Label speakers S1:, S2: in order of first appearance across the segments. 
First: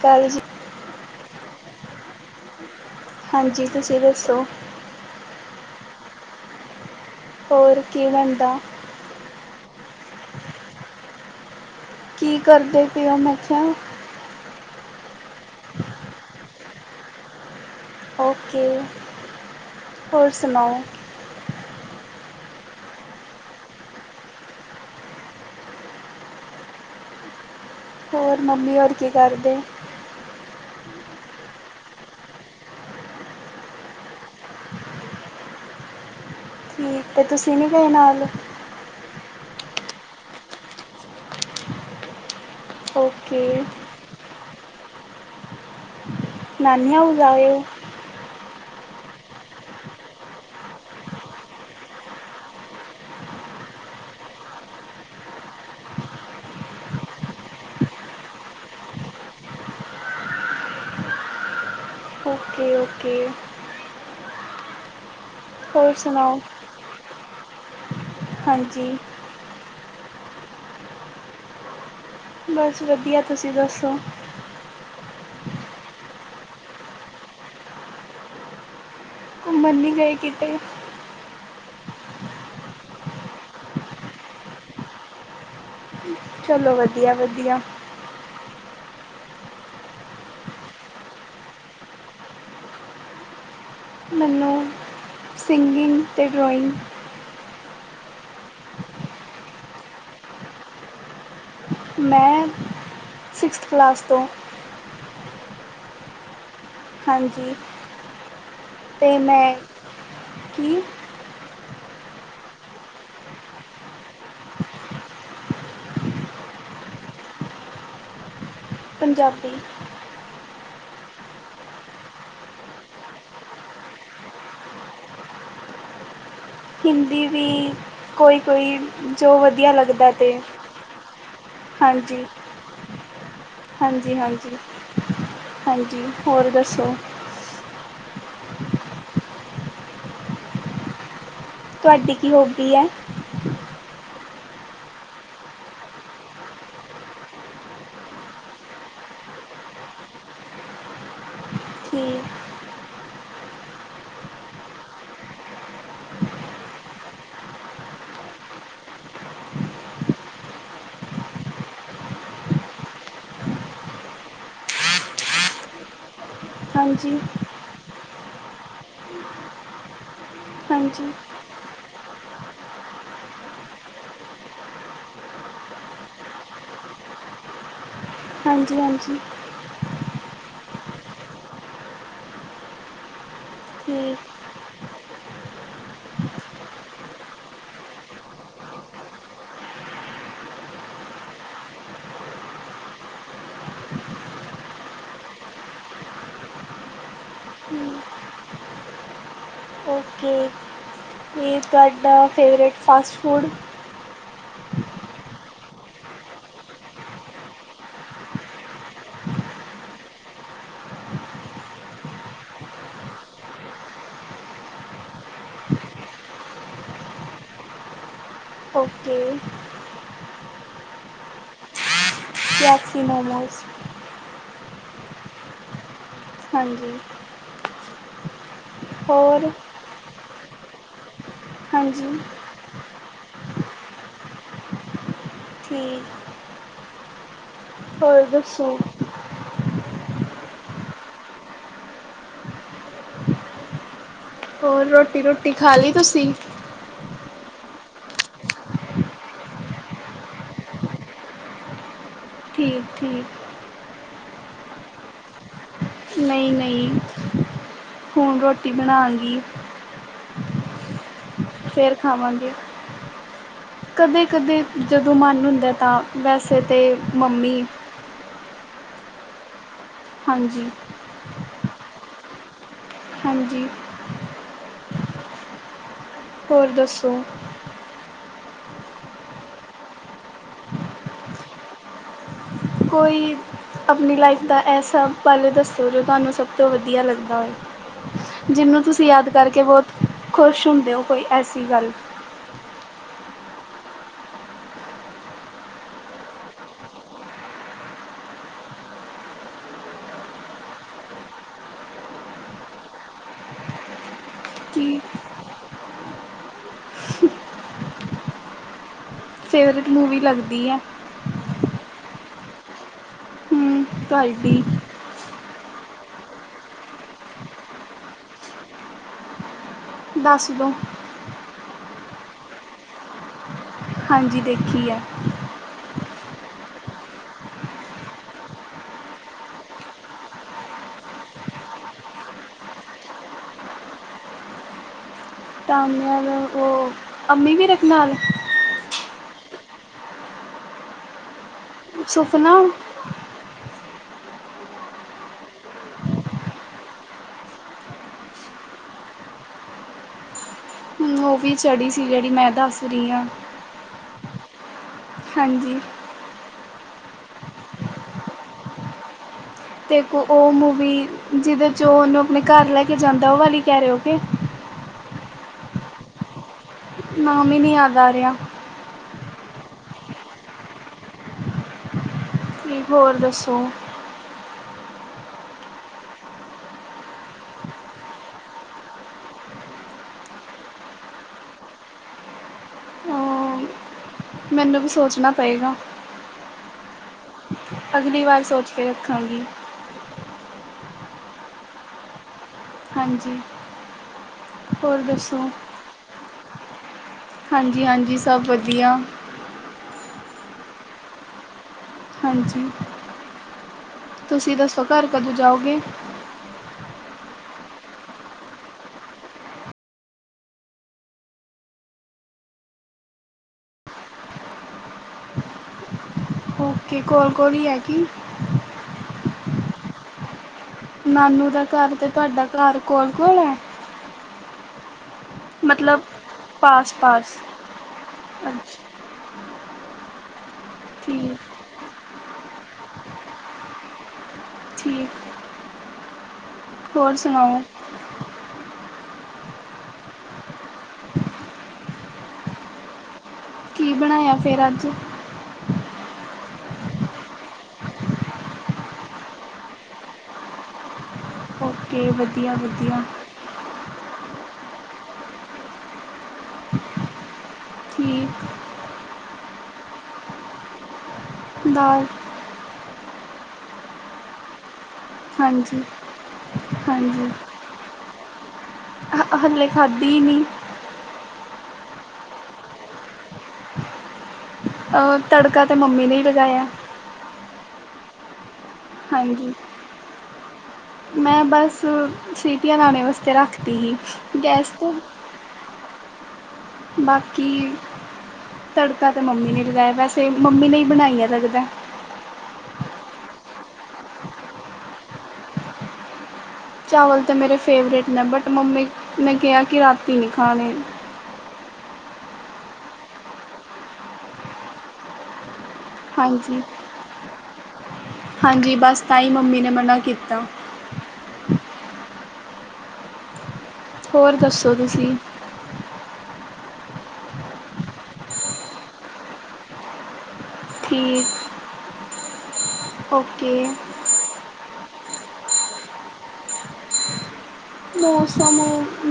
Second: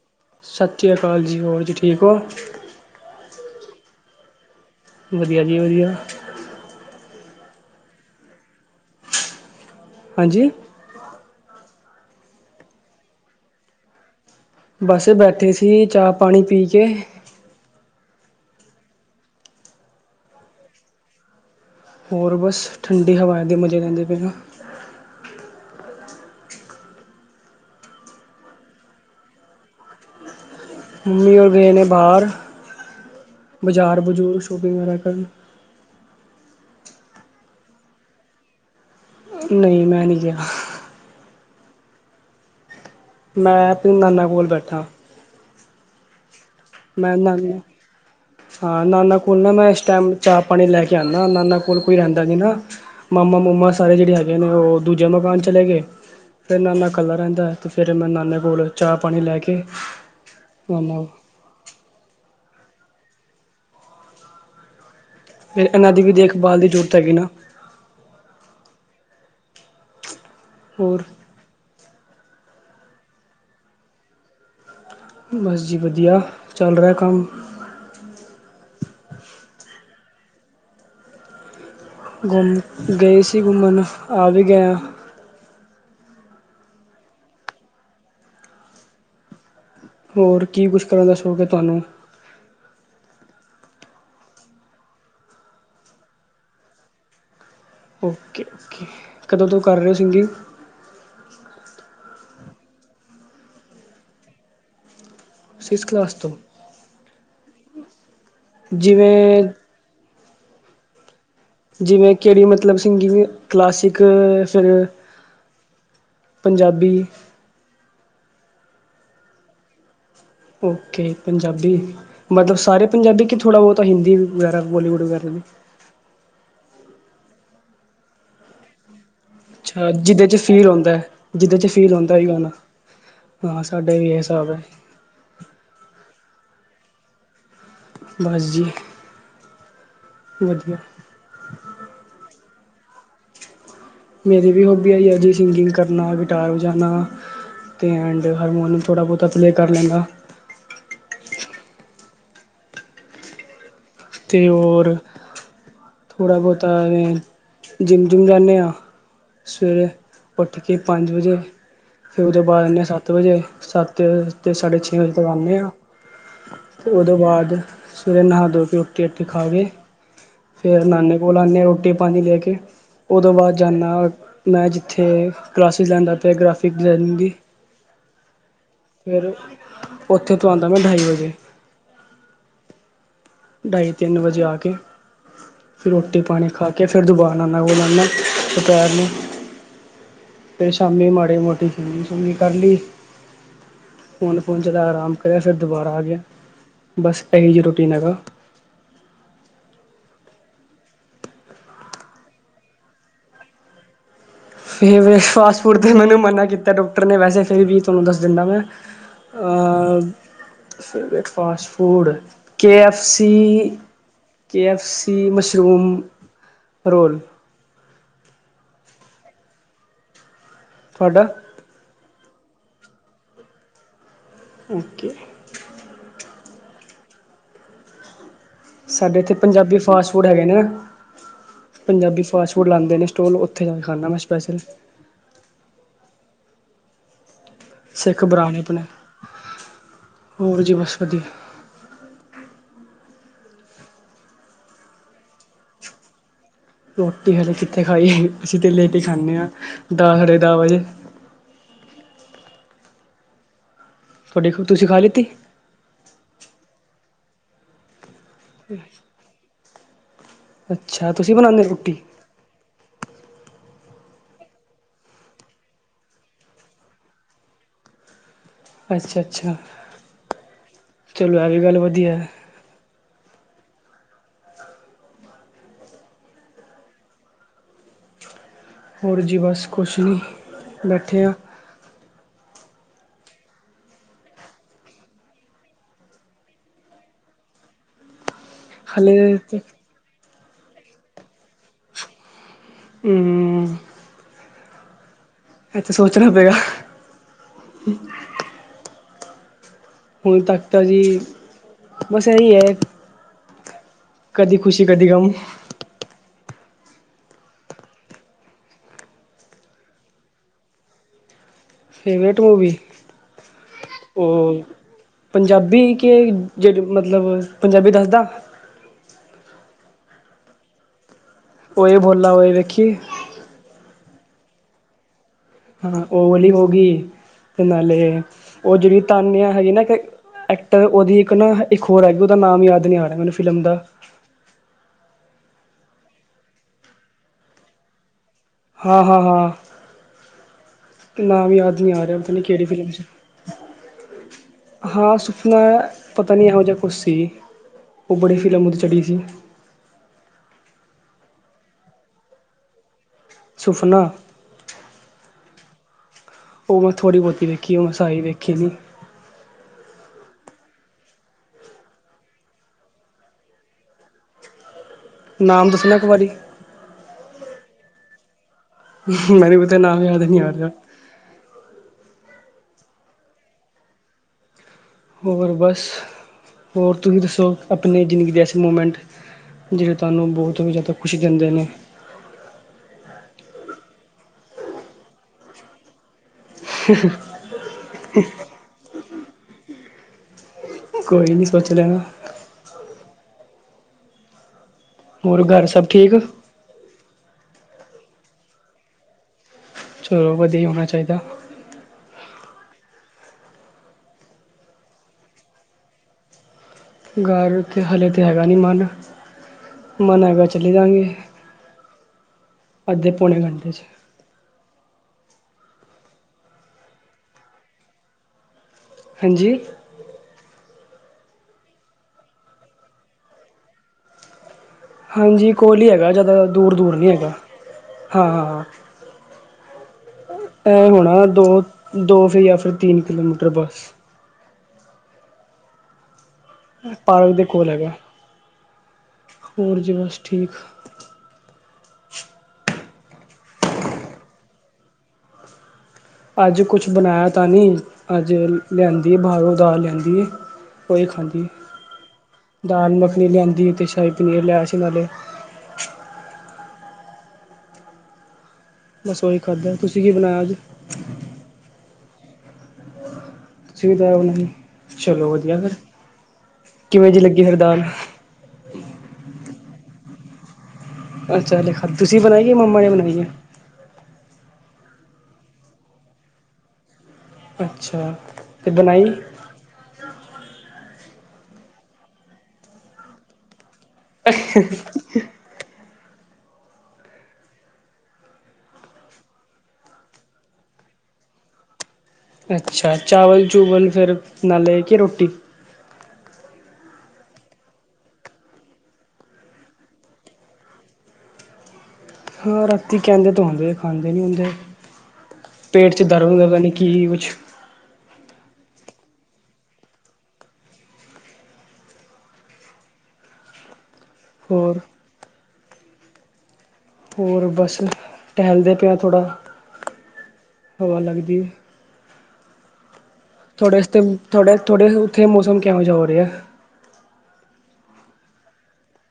S1: ਕਾਲ ਜੀ
S2: ਸਤਿ ਸ਼੍ਰੀ ਅਕਾਲ ਜੀ, ਹੋਰ ਜੀ ਠੀਕ ਹੋ
S1: ਹਾਂਜੀ ਤੁਸੀਂ ਦੱਸੋ
S2: ਵਧੀਆ ਜੀ ਵਧੀਆ
S1: ਹੋਰ ਕੀ ਬਣਦਾ
S2: ਹਾਂਜੀ
S1: ਕੀ ਕਰਦੇ ਪਿਓ ਮੈਂ ਖਿਆ
S2: ਬਸ ਬੈਠੇ ਸੀ, ਚਾਹ ਪਾਣੀ ਪੀ ਕੇ
S1: ਔਕੇ ਹੋਰ ਸੁਣਾਓ
S2: ਹੋਰ ਬਸ, ਠੰਡੀ ਹਵਾ ਦੇ ਮਜ਼ੇ ਲੈਂਦੇ ਪਏ ਹ
S1: ਹੋਰ ਮੰਮੀ ਹੋਰ ਕੀ ਕਰਦੇ
S2: ਮੰਮੀ, ਔ ਗਏ ਨੇ ਬਾਹਰ ਬਜ਼ਾਰ ਬਜੂਰ ਸ਼ੋਪਿੰਗ ਵਗੈਰਾ ਕਰਨ
S1: ਠੀਕ, ਤੇ ਤੁਸੀਂ ਨੀ ਗਏ ਨਾਲ
S2: ਨਹੀਂ ਮੈਂ ਨਹੀਂ ਗਿਆ।
S1: ਓਕੇ
S2: ਮੈਂ ਆਪਣੇ ਨਾਨਾ ਕੋਲ ਬੈਠਾ
S1: ਨਾਨੀ
S2: ਮੈਂ
S1: ਹਾਊਸ ਆਏ
S2: ਨਾਨਾ
S1: ਔ
S2: ਹਾਂ ਨਾਨਾ ਕੋਲ ਨਾ ਮੈਂ ਇਸ ਟਾਈਮ ਚਾਹ ਪਾਣੀ ਲੈ ਕੇ ਆਉਂਦਾ, ਨਾਨਾ ਕੋਲ ਕੋਈ ਰਹਿੰਦਾ ਨਹੀਂ ਨਾ। ਮਾਮਾ ਮਮਾ ਸਾਰੇ ਜਿਹੜੇ ਹੈਗੇ ਨੇ, ਉਹ ਦੂਜੇ ਮਕਾਨ ਚਲੇ ਗਏ। ਫਿਰ ਨਾਨਾ ਇਕੱਲਾ ਰਹਿੰਦਾ ਹੈ, ਤੇ ਫਿਰ ਮੈਂ ਨਾਨੇ ਕੋਲ ਚਾਹ ਪਾਣੀ ਲੈ ਕੇ ਮਨਾ
S1: ਓਕੇ ਓਕੇ
S2: ਫਿਰ ਇਹਨਾਂ
S1: ਹੋਰ
S2: ਦੀ ਵੀ
S1: ਸੁਣਾਓ
S2: ਦੇਖਭਾਲ ਦੀ ਜ਼ਰੂਰਤ ਹੈਗੀ ਨਾ।
S1: ਹਾਂਜੀ
S2: ਹੋਰ।
S1: ਬਸ ਵਧੀਆ ਤੁਸੀਂ ਦੱਸੋ?
S2: ਬਸ ਜੀ ਵਧੀਆ ਚੱਲ ਰਿਹਾ ਕੰਮ।
S1: ਘੁੰਮਣ ਨਹੀਂ ਗਏ ਕਿਤੇ?
S2: ਘੁੰਮ ਗਏ ਸੀ ਘੁੰਮਣ ਆ ਵੀ ਗਏ ਹਾਂ।
S1: ਚਲੋ ਵਧੀਆ ਵਧੀਆ।
S2: ਹੋਰ ਕੀ ਕੁਛ ਕਰਨ ਦਾ ਸ਼ੌਕ ਹੈ ਤੁਹਾਨੂੰ?
S1: ਮੈਨੂੰ ਸਿੰਗਿੰਗ ਅਤੇ ਡਰਾਇੰਗ।
S2: ਓਕੇ ਓਕੇ ਕਦੋਂ ਤੋਂ ਕਰ ਰਹੇ ਹੋ ਸਿੰਗਿੰਗ?
S1: ਮੈਂ ਸਿਕਸਥ ਕਲਾਸ ਤੋਂ।
S2: ਸਿਕਸ ਕਲਾਸ ਤੋਂ?
S1: ਹਾਂਜੀ। ਅਤੇ
S2: ਜਿਵੇਂ
S1: ਮੈਂ ਕੀ?
S2: ਜਿਵੇਂ ਕਿਹੜੀ ਮਤਲਬ ਸਿੰਗਿੰਗ ਕਲਾਸਿਕ ਫਿਰ। ਪੰਜਾਬੀ।
S1: ਪੰਜਾਬੀ।
S2: ਓਕੇ ਪੰਜਾਬੀ ਮਤਲਬ ਸਾਰੇ ਪੰਜਾਬੀ ਕਿ ਥੋੜ੍ਹਾ ਬਹੁਤਾ ਹਿੰਦੀ ਵਗੈਰਾ ਬੋਲੀਵੁੱਡ ਵਗੈਰਾ ਨੇ।
S1: ਹਿੰਦੀ ਵੀ ਕੋਈ ਕੋਈ। ਜੋ ਵਧੀਆ
S2: ਅੱਛਾ
S1: ਲੱਗਦਾ
S2: ਜਿਹਦੇ
S1: ਅਤੇ
S2: 'ਚ ਫੀਲ ਹੁੰਦਾ ਜਿਹਦੇ 'ਚ ਫੀਲ ਹੁੰਦਾ
S1: ਹਾਂਜੀ।
S2: ਉਹੀ ਗਾਣਾ ਹਾਂ ਸਾਡਾ ਵੀ ਇਹ
S1: ਹਾਂਜੀ
S2: ਹਿਸਾਬ
S1: ਹਾਂਜੀ
S2: ਹੈ
S1: ਹਾਂਜੀ ਹੋਰ ਦੱਸੋ?
S2: ਬਸ ਜੀ ਵਧੀਆ।
S1: ਤੁਹਾਡੀ ਕੀ ਹੋਬੀ ਹੈ।
S2: ਮੇਰੀ ਵੀ ਹੋਬੀ ਆਈ ਆ ਜੀ ਸਿੰਗਿੰਗ ਕਰਨਾ ਗਿਟਾਰ ਵਜਾਉਣਾ। ਅਤੇ ਐਂਡ ਹਾਰਮੋਨੀਅਮ ਥੋੜ੍ਹਾ ਬਹੁਤਾ ਪਲੇਅ ਕਰ ਲੈਂਦਾ।
S1: ਠੀਕ
S2: ਅਤੇ ਹੋਰ। ਥੋੜਾ ਬਹੁਤਾ ਅ ਜਿੰਮ ਜੁਮ ਜਾਂਦੇ ਆਂ। ਸਵੇਰੇ ਉੱਠ ਕੇ ਪੰਜ ਵਜੇ। ਫਿਰ ਉਹਦੇ ਬਾਅਦ ਆਉਦੇ ਹਾਂ ਸੱਤ ਵਜੇ ਸੱਤ ਸਾਢੇ ਛੇ ਵਜੇ ਤੱਕ ਆਉਂਦੇ ਹਾਂ। ਅਤੇ ਉਹ ਤੋਂ
S1: ਹਾਂਜੀ
S2: ਬਾਅਦ ਸਵੇਰੇ ਨਹਾ ਧੋ ਕੇ ਰੋਟੀ ਰਾਟੀ ਖਾ ਕੇ। ਫੇਰ
S1: ਹਾਂਜੀ
S2: ਨਾਨੇ ਕੋਲ ਆਓਨੇ ਆ ਰੋਟੀ ਪਾਣੀ ਲੈ ਕੇ। ਉਹ ਤੋਂ ਬਾਅਦ ਜਾਂਦਾ ਮੈਂ ਜਿੱਥੇ ਕਲਾਸਿਸ ਲੈਂਦਾ ਪਿਆ ਗ੍ਰਾਫਿਕ ਡਿਜ਼ਾਇਨਿੰਗ ਦੀ।
S1: ਹ
S2: ਫਿਰ ਉੱਥੇ ਤੋ ਆਂਦਾ ਮੈਂ ਢਾਈ ਵਜੇ। ਢਾਈ ਤਿੰਨ
S1: ਠੀਕ
S2: ਵਜੇ ਆ ਕੇ। ਫਿਰ ਰੋਟੀ ਪਾਣੀ ਖਾ ਕੇ ਫਿਰ ਦੁਬਾਰਾ ਉਹਨਾਂ ਨੂੰ ਦੁਪਹਿਰ ਨੂੰ। ਅਤੇ ਸ਼ਾਮੀ ਮਾੜੀ ਮੋਟੀ ਫਿਲਮ ਘੁੰਮੀ ਸ਼ੁਮੀ ਕਰ ਲਈ। ਫੋਨ ਫੋਨ ਚਲਾ ਆਰਾਮ ਕਰਿਆ ।ਫਿਰ ਦੁਬਾਰਾ ਆ ਗਏ ਬਸ ਇਹੀ ਜਿਹੀ ਰੂਟੀਨ ਹੈਗਾ।
S1: ਓਕੇ ਤੁਹਾਡਾ favourite fast food?
S2: Favourite fast food ਦਾ ਮੈਨੂੰ ਮਨਾ ਕੀਤਾ ਡਾਕਟਰ ਨੇ ਵੈਸੇ ਫਿਰ ਵੀ ਤੁਹਾਨੂੰ ਦੱਸ ਦਿੰਦਾ ਮੈਂ। ਅ favourite fast food K F C. K F C, mushroom roll.
S1: Okay.
S2: ਤੁਹਾਡਾ
S1: ਐਫ ਸੀ ਮੋਮੋਜ਼।
S2: ਓ ਕੇ।
S1: ਹਾਂਜੀ।
S2: ਸਾਡੇ ਇੱਥੇ
S1: ਹੋਰ
S2: ਪੰਜਾਬੀ ਫਾਸਟ ਫੂਡ ਹੈਗੇ ਨੇ।
S1: ਹਾਂਜੀ
S2: ਪੰਜਾਬੀ ਫਾਸਟ ਫੂਡ ਲਾਉਂਦੇ ਨੇ। ਡੋ ਉੱਥੇ ਦਾ ਖਾਣਾ ਮੈਂ ਸਪੈਸ਼ਲ
S1: ਠੀਕ ਹੋਰ
S2: ਸਿੱਖ ਭਰਾ
S1: ਦੱਸੋ
S2: ਆਪਣੇ ਹੋਰ ਜੀ ਬਸ ਵਧੀਆ।
S1: ਹੋਰ ਰੋਟੀ ਰੁਟੀ ਖਾ ਲਈ ਤੁਸੀ ।
S2: ਰੋਟੀ ਹਾਲੇ ਕਿੱਥੇ ਖਾਣੀ ਹੈ ।ਅਸੀਂ ਤਾਂ ਲੇਟ ਖਾਂਦੇ ਹਾਂ। ਦੱਸ ਹਰੇੇ ਦੱਸ ਵਜੇ
S1: ਠੀਕ ਠੀਕ
S2: ਰੋਟੀ ਤੁਸੀਂ ਖਾ ਲਿੱਤੀ
S1: ਨਹੀਂ ਨਹੀਂ ਹੁਣ ਰੋਟੀ ਬਣਾਗੀ।
S2: ਅੱਛਾ! ਤੁਸੀਂ ਬਣਾਉਂਦੇ
S1: ਫਿਰ
S2: ਰੋਟੀ
S1: ਖਾਵਾਂਗੇ। ਕਦੇ ਕਦੇ ਜਦੋਂ ਮਨ ਹੁੰਦਾ ਤਾਂ, ਵੈਸੇ ਤਾਂ ਮੰਮੀ,
S2: ਅੱਛਾ, ਅੱਛਾ
S1: ਹਾਂਜੀ
S2: ਚਲੋ! ਇਹ ਵੀ ਗੱਲ ਵਧੀਆ।
S1: ਹਾਂਜੀ ਹੋਰ ਦੱਸੋ।
S2: ਹੋਰ ਜੀ ਬਸ ਕੁਛ ਨਹੀਂ, ਬੈਠੇ ਅ
S1: ਕੋਈ ਆਪਣੀ ਲਾਈਫ ਦਾ ਐ ਸਾਭ ਬਾਰੇ ਦੱਸੋ, ਜੋ ਤੁਹਾਨੂੰ ਸਭ ਤੋਂ ਵਧੀਆ ਲੱਗਦਾ ਹੋਵੇ। ਜਿਹਨੂੰ ਤੁਸੀਂ ਯਾਦ
S2: ਹਾਲੇ ਤ
S1: ਕਰਕੇ ਬਹੁਤ ਖੁਸ਼ ਹੁੰਦੇ ਹੋ ।ਕੋਈ ਐਸੀ ਗੱਲ
S2: [unintelligible] ਇਹ ਤਾਂ ਸੋਚਣਾ ਪਏਗਾ। ਹੁਣ ਤੱਕ ਤਾਂ ਜੀ, ਬਸ ਇਹੀ ਹੈ। ਕਦੀ ਖੁਸ਼ੀ
S1: ਕਿ
S2: ਕਦੀ ਗਮ
S1: ਫੇਵਰਟ ਮੂਵੀ ਲੱਗਦੀ ਹੈ।
S2: ਫੇਵਰੇਟ ਮੂਵੀ,
S1: ਹੂੰ
S2: ਉਹ
S1: ਤੁਹਾਡੀ
S2: ਪੰਜਾਬੀ। ਬ ਕੇ ਜੜ ਮਤਲਬ ਪੰਜਾਬੀ ਦੱਸਦਾ।
S1: ਦਸ ਦੋ
S2: ਉਹੀ ਬੋਲਾ ਓਈ ਦੇਖੀ
S1: ਹਾਂਜੀ ਦੇਖੀਏ ਹੈ।
S2: ਹਾਂ। ਉਹ ਵਾਲੀ ਹੋ ਗਈ। ਤੇ ਨਾਲੇ ਉਹ ਜਿਹੜੀ ਤਾਣਿਆ ਹੈਗੀ ਐਕਟਰ, ਉਹਦੀ ਇੱਕ ਨਾ ਇੱਕ ਹੋਰ ਹੈਗੀ। ਉਹਦਾ ਨਾਮ ਯਾਦ ਨਹੀਂ ਆ ਰਿਹਾ ਮੈਨੂੰ ਫਿਲਮ ਦਾ।
S1: [inaudible] ਤਾਂਨਿਆ ਉਹ ਅੰਮੀ ਵੀ ਰੱਖ ਨਾ ਲਾਲ
S2: ਹਾਂ- ਹਾਂ -ਹਾਂ ਨਾਮ ਯਾਦ ਨਹੀਂ ਆ ਰਿਹਾ ।ਪਤਾ ਨਹੀਂ
S1: ਸੁਫਨਾ
S2: ਕਿਹੜੀ ਫਿਲਮ ਸੀ। ਹਾਂ ਸੁਫਨਾ, ਪਤਾ ਨਹੀਂ ਇਹੋ ਜਿਹਾ ਕੁਝ ਸੀ। ਉਹ ਬੜੀ ਫਿਲਮ ਉੱ ' ਚੜੀ ਸੀ।
S1: ਮੂਵੀ ਚੜੀ ਸੀ। ਜਿਹੜੀ ਮੈਂ ਦੱਸ ਰਹੀ ਹਾਂ।
S2: ਸੁਫਨਾ
S1: ਹਾਂਜੀ
S2: ਉਹ ਮੈਂ ਥੋੜੀ ਬਹੁਤੀ ਦੇਖੀ। ਮੈਂ ਸਾਰੀ ਦੇਖੀ ਨਹੀਂ।
S1: ਅਤੇ ਇੱਕ ਉਹ ਮੂਵੀ ਜਿਹਦੇ ' ਉਹ ਉਹਨੂੰ ਆਪਣੇ ਘਰ ਲੈ ਕੇ ਜਾਂਦਾ। ਉਹ ਵਾਲੀ ਹੀ ਕਹਿ ਰਹੇ ਹੋ ਕਿ
S2: ਨਾਮ ਦੱਸਣਾ ਇੱਕ ਵਾਰੀ।
S1: ਨਾਮ ਹੀ ਨੀ ਯਾਦ ਆ ਰਿਹਾਂ।
S2: ਮੈਂਵੀ ਪਤਾ ਨਾਮ ਯਾਦ ਨਹੀਂ ਆ ਰਿਹਾ।
S1: ਕੀ ਹੋਰ ਦੱਸੋ।
S2: 'ਹੋਰ ਬਸ, ਹੋਰ ਤੁਸੀਂ ਦੱਸੋ ਆਪਣੇ ਜ਼ਿੰਦਗੀ ਦੇ ਐਸੇ ਮੂਮੈਂਟ। ਜਿਹੜੇ ਤੁਹਾਨੂੰ ਬਹੁਤ ਹੀ ਜ਼ਿਆਦਾ ਖੁਸ਼ੀ ਦਿੰਦੇ ਨੇ।
S1: ਹਾਂਆ। ਮੈਨੂੰ ਵੀ ਸੋਚਣਾ ਪਏਗਾ।
S2: [unintelligible]
S1: ਅਗਲੀ ਵਾਰ ਸੋਚ ਕੇ ਰੱਖਾਂਗੀ।
S2: ਕੋਈ ਨੀ ਸੋਚ ਲੈਣਾ।
S1: ਹਾਂਜੀ।
S2: ਹੋਰ, ਘਰ ਸਭ ਠੀਕ।
S1: ਹਾਂਜੀ- ਹਾਂਜੀ ਸਭ ਵਧੀਆ।
S2: ਚਲੋ ਵਧੀਆ ਹੋਣਾ ਚਾਹੀਦਾ।
S1: ਹਾਂਜੀ, ਤੁਸੀਂ ਦੱਸੋ ਘਰ ਕਦੋਂ ਜਾਓਗੇ।
S2: ਘਰ ਤੇ ਹਲੇ ਤਾਂ ਹੈਗਾ ਨੀ ਮਨ। ਮਨ ਹੈਗਾ, ਚਲੇ ਜਾਂਗੇ। ਅੱਧੇ ਪੌਣੇ ਘੰਟੇ ਚ।
S1: ਕੀ ਕੋਲ- ਕੋਲ ਈ ਹੈ ਕੀ?
S2: ਹਾਂਜੀ।
S1: ਨਾਨੂੰ ਦਾ ਘਰ ਤੇ ਤੁਹਾਡਾ ਘਰ ਕੋਲ-ਕੋਲ ਐ।
S2: ਹਾਂਜੀ ਕੋਲ ਈ ਹੈਗਾ, ਜ਼ਿਆਦਾ ਦੂਰ
S1: ਪਾਸ
S2: -ਦੂਰ ਨੀ ਹੈਗਾ
S1: ਪਾਸ
S2: ਹਾਂ- ਹਾਂ।
S1: ਅੱਛਾ
S2: ਇਹ ਹੋਣਾ
S1: ਠੀਕ
S2: ਦੋ- ਦੋ ਫਿਰ ਜਾਂ ਫਿਰ ਤਿੰਨ ਕਿਲੋਮੀਟਰ ਬਸ।
S1: ਠੀਕ ਹੋਰ
S2: ਪਾਰਕ ਦੇ
S1: ਸੁਣਾਓ
S2: ਕੋਲ ਹੈਗਾ। ਹੋਰ ਜੀ ਬਸ ਠੀਕ।
S1: ਕੀ ਬਣਾਇਆ ਫੇਰ ਅੱਜ?
S2: ਅੱਜ ਕੁਛ ਬਣਾਇਆ ਤਾਂ ਨਹੀਂ, ਅੱਜ ਲਿਆਂਦੀ ਬਾਹਰੋਂ ਦਾਲ ਲਿਆਂਦੀ ਏ। ਉਹੀ ਖਾਂਦੀ
S1: ਓਕੇ ਵਧੀਆ
S2: ਦਾਲ
S1: ਵਧੀਆ
S2: ਮੱਖਣੀ ਲਿਆਂਦੀ, ਤੇ ਸ਼ਾਹੀ ਪ ਪਨੀਰ ਲਿਆਇਆ ਸੀ ਨਾਲੇ।
S1: ਠੀਕ।
S2: ਬਸ ਉਹੀ ਖਾਧਾ, ਤੁਸੀਂ ਕੀ ਬਣਾਇਆ ਏ ਅੱਜ।
S1: ਦਾਲ
S2: ਤੁਸੀਂ ਵੀ ਦਾਲ ਬਣਾਈ ਏ, ਚਲੋ ਵਧੀਆ, ਫਿਰ
S1: ਹਾਂਜੀ
S2: ਕਿਵੇਂ ਜੇ ਲੱਗੀ ਫਿਰ ਦਾਲ।
S1: ਹਾਂ, ਹਲੇ ਖਾਧੀ ਨੀ।
S2: ਅੱਛਾ ਤੇ ਦਾਲ ਤੁਸੀਂ ਬਣਾਈਏ ਜਾਂ ਮੰਮਾ ਨੇ ਬਣਾਈ ਏ।
S1: ਅਹ ਤੜਕਾ ਤੇ ਮੰਮੀ ਨੇ ਹੀ ਲਗਾਇਆ।
S2: ਅੱਛਾ। ਬਣਾਈ
S1: ਹਾਂਜੀ। ਮੈਂ ਬਸ ਸੀਟੀਆਂ ਲਾਣੇ ਵਾਸਤੇ ਰੱਖਤੀ ਹੀ ਗੈਸ ਤੇ ਬਾਕੀ ਤੜਕਾ ਤਾਂ ਮੰਮੀ ਨੇ ਈ ਲਗਾਇਆ, ਵੈਸੇ ਮੰਮੀ ਨੇ ਬਣਾਈ ਐ ਲੱਗਦਾ।
S2: ਅੱਛਾ, ਚਾਵਲ-ਚੂਵਲ ਫਿਰ ਨਾਲੇ ਕੀ ਰੋਟੀ।
S1: ਚਾਵਲ ਤਾਂ ਮੇਰੇ ਫੇਵਰਿਟ ਨੇ, ਬਟ ਮੰਮੀ ਨੇ ਕਿਹਾ ਕਿ ਰਾਤੀਂ ਨਹੀਂ ਖਾਣੇ।
S2: ਹਾਂ, ਰਾਤੀ ਕਹਿੰਦੇ ਤੇ ਹੁੰਦੇ ਨੇ ਖਾਂਦੇ ਨੀ ਹੁੰਦੇ । ਪੇਟ ਚ ਦਰਦ ਹੁੰਦਾ, ਪਤਾ
S1: ਹਾਂਜੀ
S2: ਨਹੀਂ ਕੀ-ਕੀ ਕੁਛ
S1: ਹਾਂਜੀ, ਬਸ ਤਾਂਹੀ ਮੰਮੀ ਨੇ ਮਨਾ ਕੀਤਾ। ਹੋਰ ਦੱਸੋ ਤੁਸੀਂ
S2: ਹੋਰ ਬਸ, ਟਹਿਲਦੇ ਪਏ ਆ ਥੋੜਾ। ਹਵਾ
S1: ਠੀਕ
S2: ਲੱਗਦੀ ਏ।
S1: ਓਕੇ।
S2: ਥੋੜੇ ਉਸ ਤੇ, ਥੋੜੇ -ਥੋੜੇ ਉੱਥੇ ਮੌਸਮ ਕਿਹੋ ਜਾ ਹੋ ਰਿਹਾ ਏ।
S1: ਮੌਸਮ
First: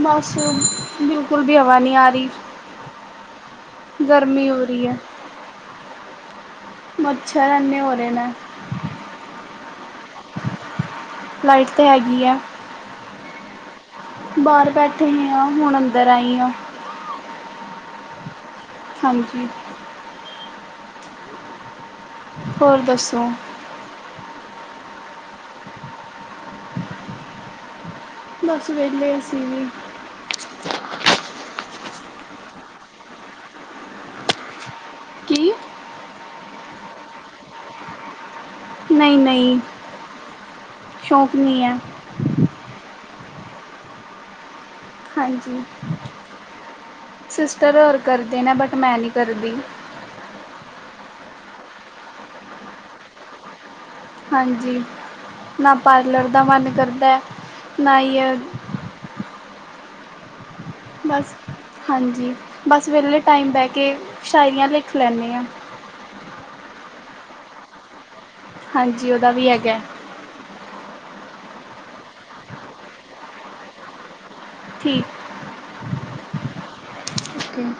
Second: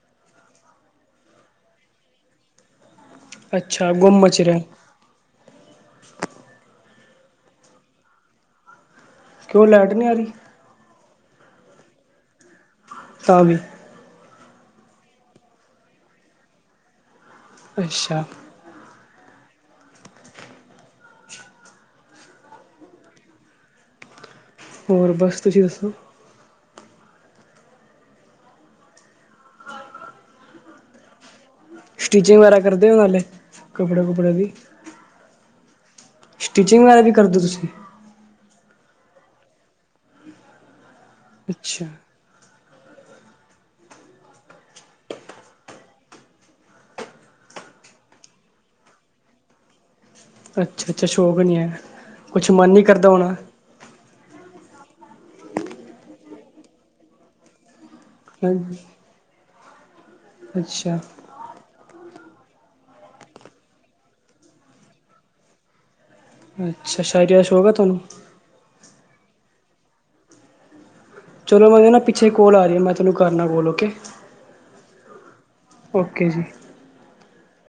S1: -ਮੌਸਮ ਬਿਲਕੁਲ ਵੀ ਹਵਾ ਨਹੀਂ ਆ ਰਹੀ।
S2: ਅੱਛਾ ਗੁੰਮ ਮਚ
S1: ਗਰਮੀ ਹੋ
S2: ਰਿਹਾ।
S1: ਰਹੀ ਹੈ। ਮੱਛਰ ਐਨੇ ਹੋ ਰਹੇ ਨੇ।
S2: ਕਿਉਂ ਲੈਟ ਨੀ ਆ ਰੀ।
S1: ਲਾਈਟ ਤਾਂ ਹੈਗੀ ਐ।
S2: ਤਾਂ ਵੀ
S1: ਬਾਹਰ ਬੈਠੇ ਹੀ ਆ, ਹੁਣ ਅੰਦਰ ਆਈ ਆ।
S2: ਅੱਛਾ।
S1: ਹਾਂਜੀ। ਹੋਰ ਦੱਸੋ।
S2: ਹੋਰ ਬਸ ਤੁਸੀਂ ਦੱਸੋ।
S1: ਬਸ ਵੇਹਲੇ ਅਸੀਂ ਵੀ।
S2: ਸਟਿਚਿੰਗ ਵਗੈਰਾ ਕਰਦੇ ਹੋ ਹਾਲੇ, ਕਪੜੇ ਕੁਪੜੇ ਦੀ।
S1: ਕੀ?
S2: ਸਟਿਚਿੰਗ ਵਗੈਰਾ ਵੀ ਕਰਦੇ ਤੁਸੀਂ?
S1: ਨਹੀਂ ਨਹੀਂ। ਸ਼ੌਕ ਨਹੀਂ ਐ।
S2: ਅੱਛਾ
S1: ਹਾਂਜੀ। ਸਿਸਟਰ ਹੋਰ ਕਰਦੇ ਨੇ ਬਟ ਮੈਂ ਨਹੀਂ ਕਰਦੀ।
S2: ਅੱਛਾ ਅੱਛਾ ਸ਼ੌਕ ਨਹੀਂ ਐ, ਕੁਛ ਮਨ ਨਹੀਂ ਕਰਦਾ ਹੋਣਾ।
S1: ਹਾਂਜੀ, ਨਾ ਪਾਰਲਰ ਦਾ ਮਨ ਕਰਦਾ ਆ।
S2: ਹਾਂਜੀ
S1: [unintelligible]
S2: ਅੱਛਾ
S1: ਬਸ ਹਾਂਜੀ। ਬਸ ਵੇਹਲੇ ਟਾਈਮ ਬਹਿ ਕੇ ਸ਼ਾਇਰੀਆਂ ਲਿਖ ਲੈਂਦੇ ਆ।
S2: ਅੱਛਾ ਸ਼ਾਇਰੀ ਦਾ ਸ਼ੌਕ ਹੈ ਤੁਹਾਨੂੰ।
S1: ਜੀ ਉਹਦਾ ਵੀ ਹੈਗਾ।
S2: ਚਲੋ ਮੈਨੂੰ ਨਾ ਪਿੱਛੇ ਕੋਲ ਆ ਰਹੀ ਏ, ਮੈਂ ਤੁਹਾਨੂੰ ਕਰਨਾ ਕੋਲ ਓਕੇ।
S1: ਠੀਕ।
S2: ਓਕੇ ਜੀ।
S1: ਹੈ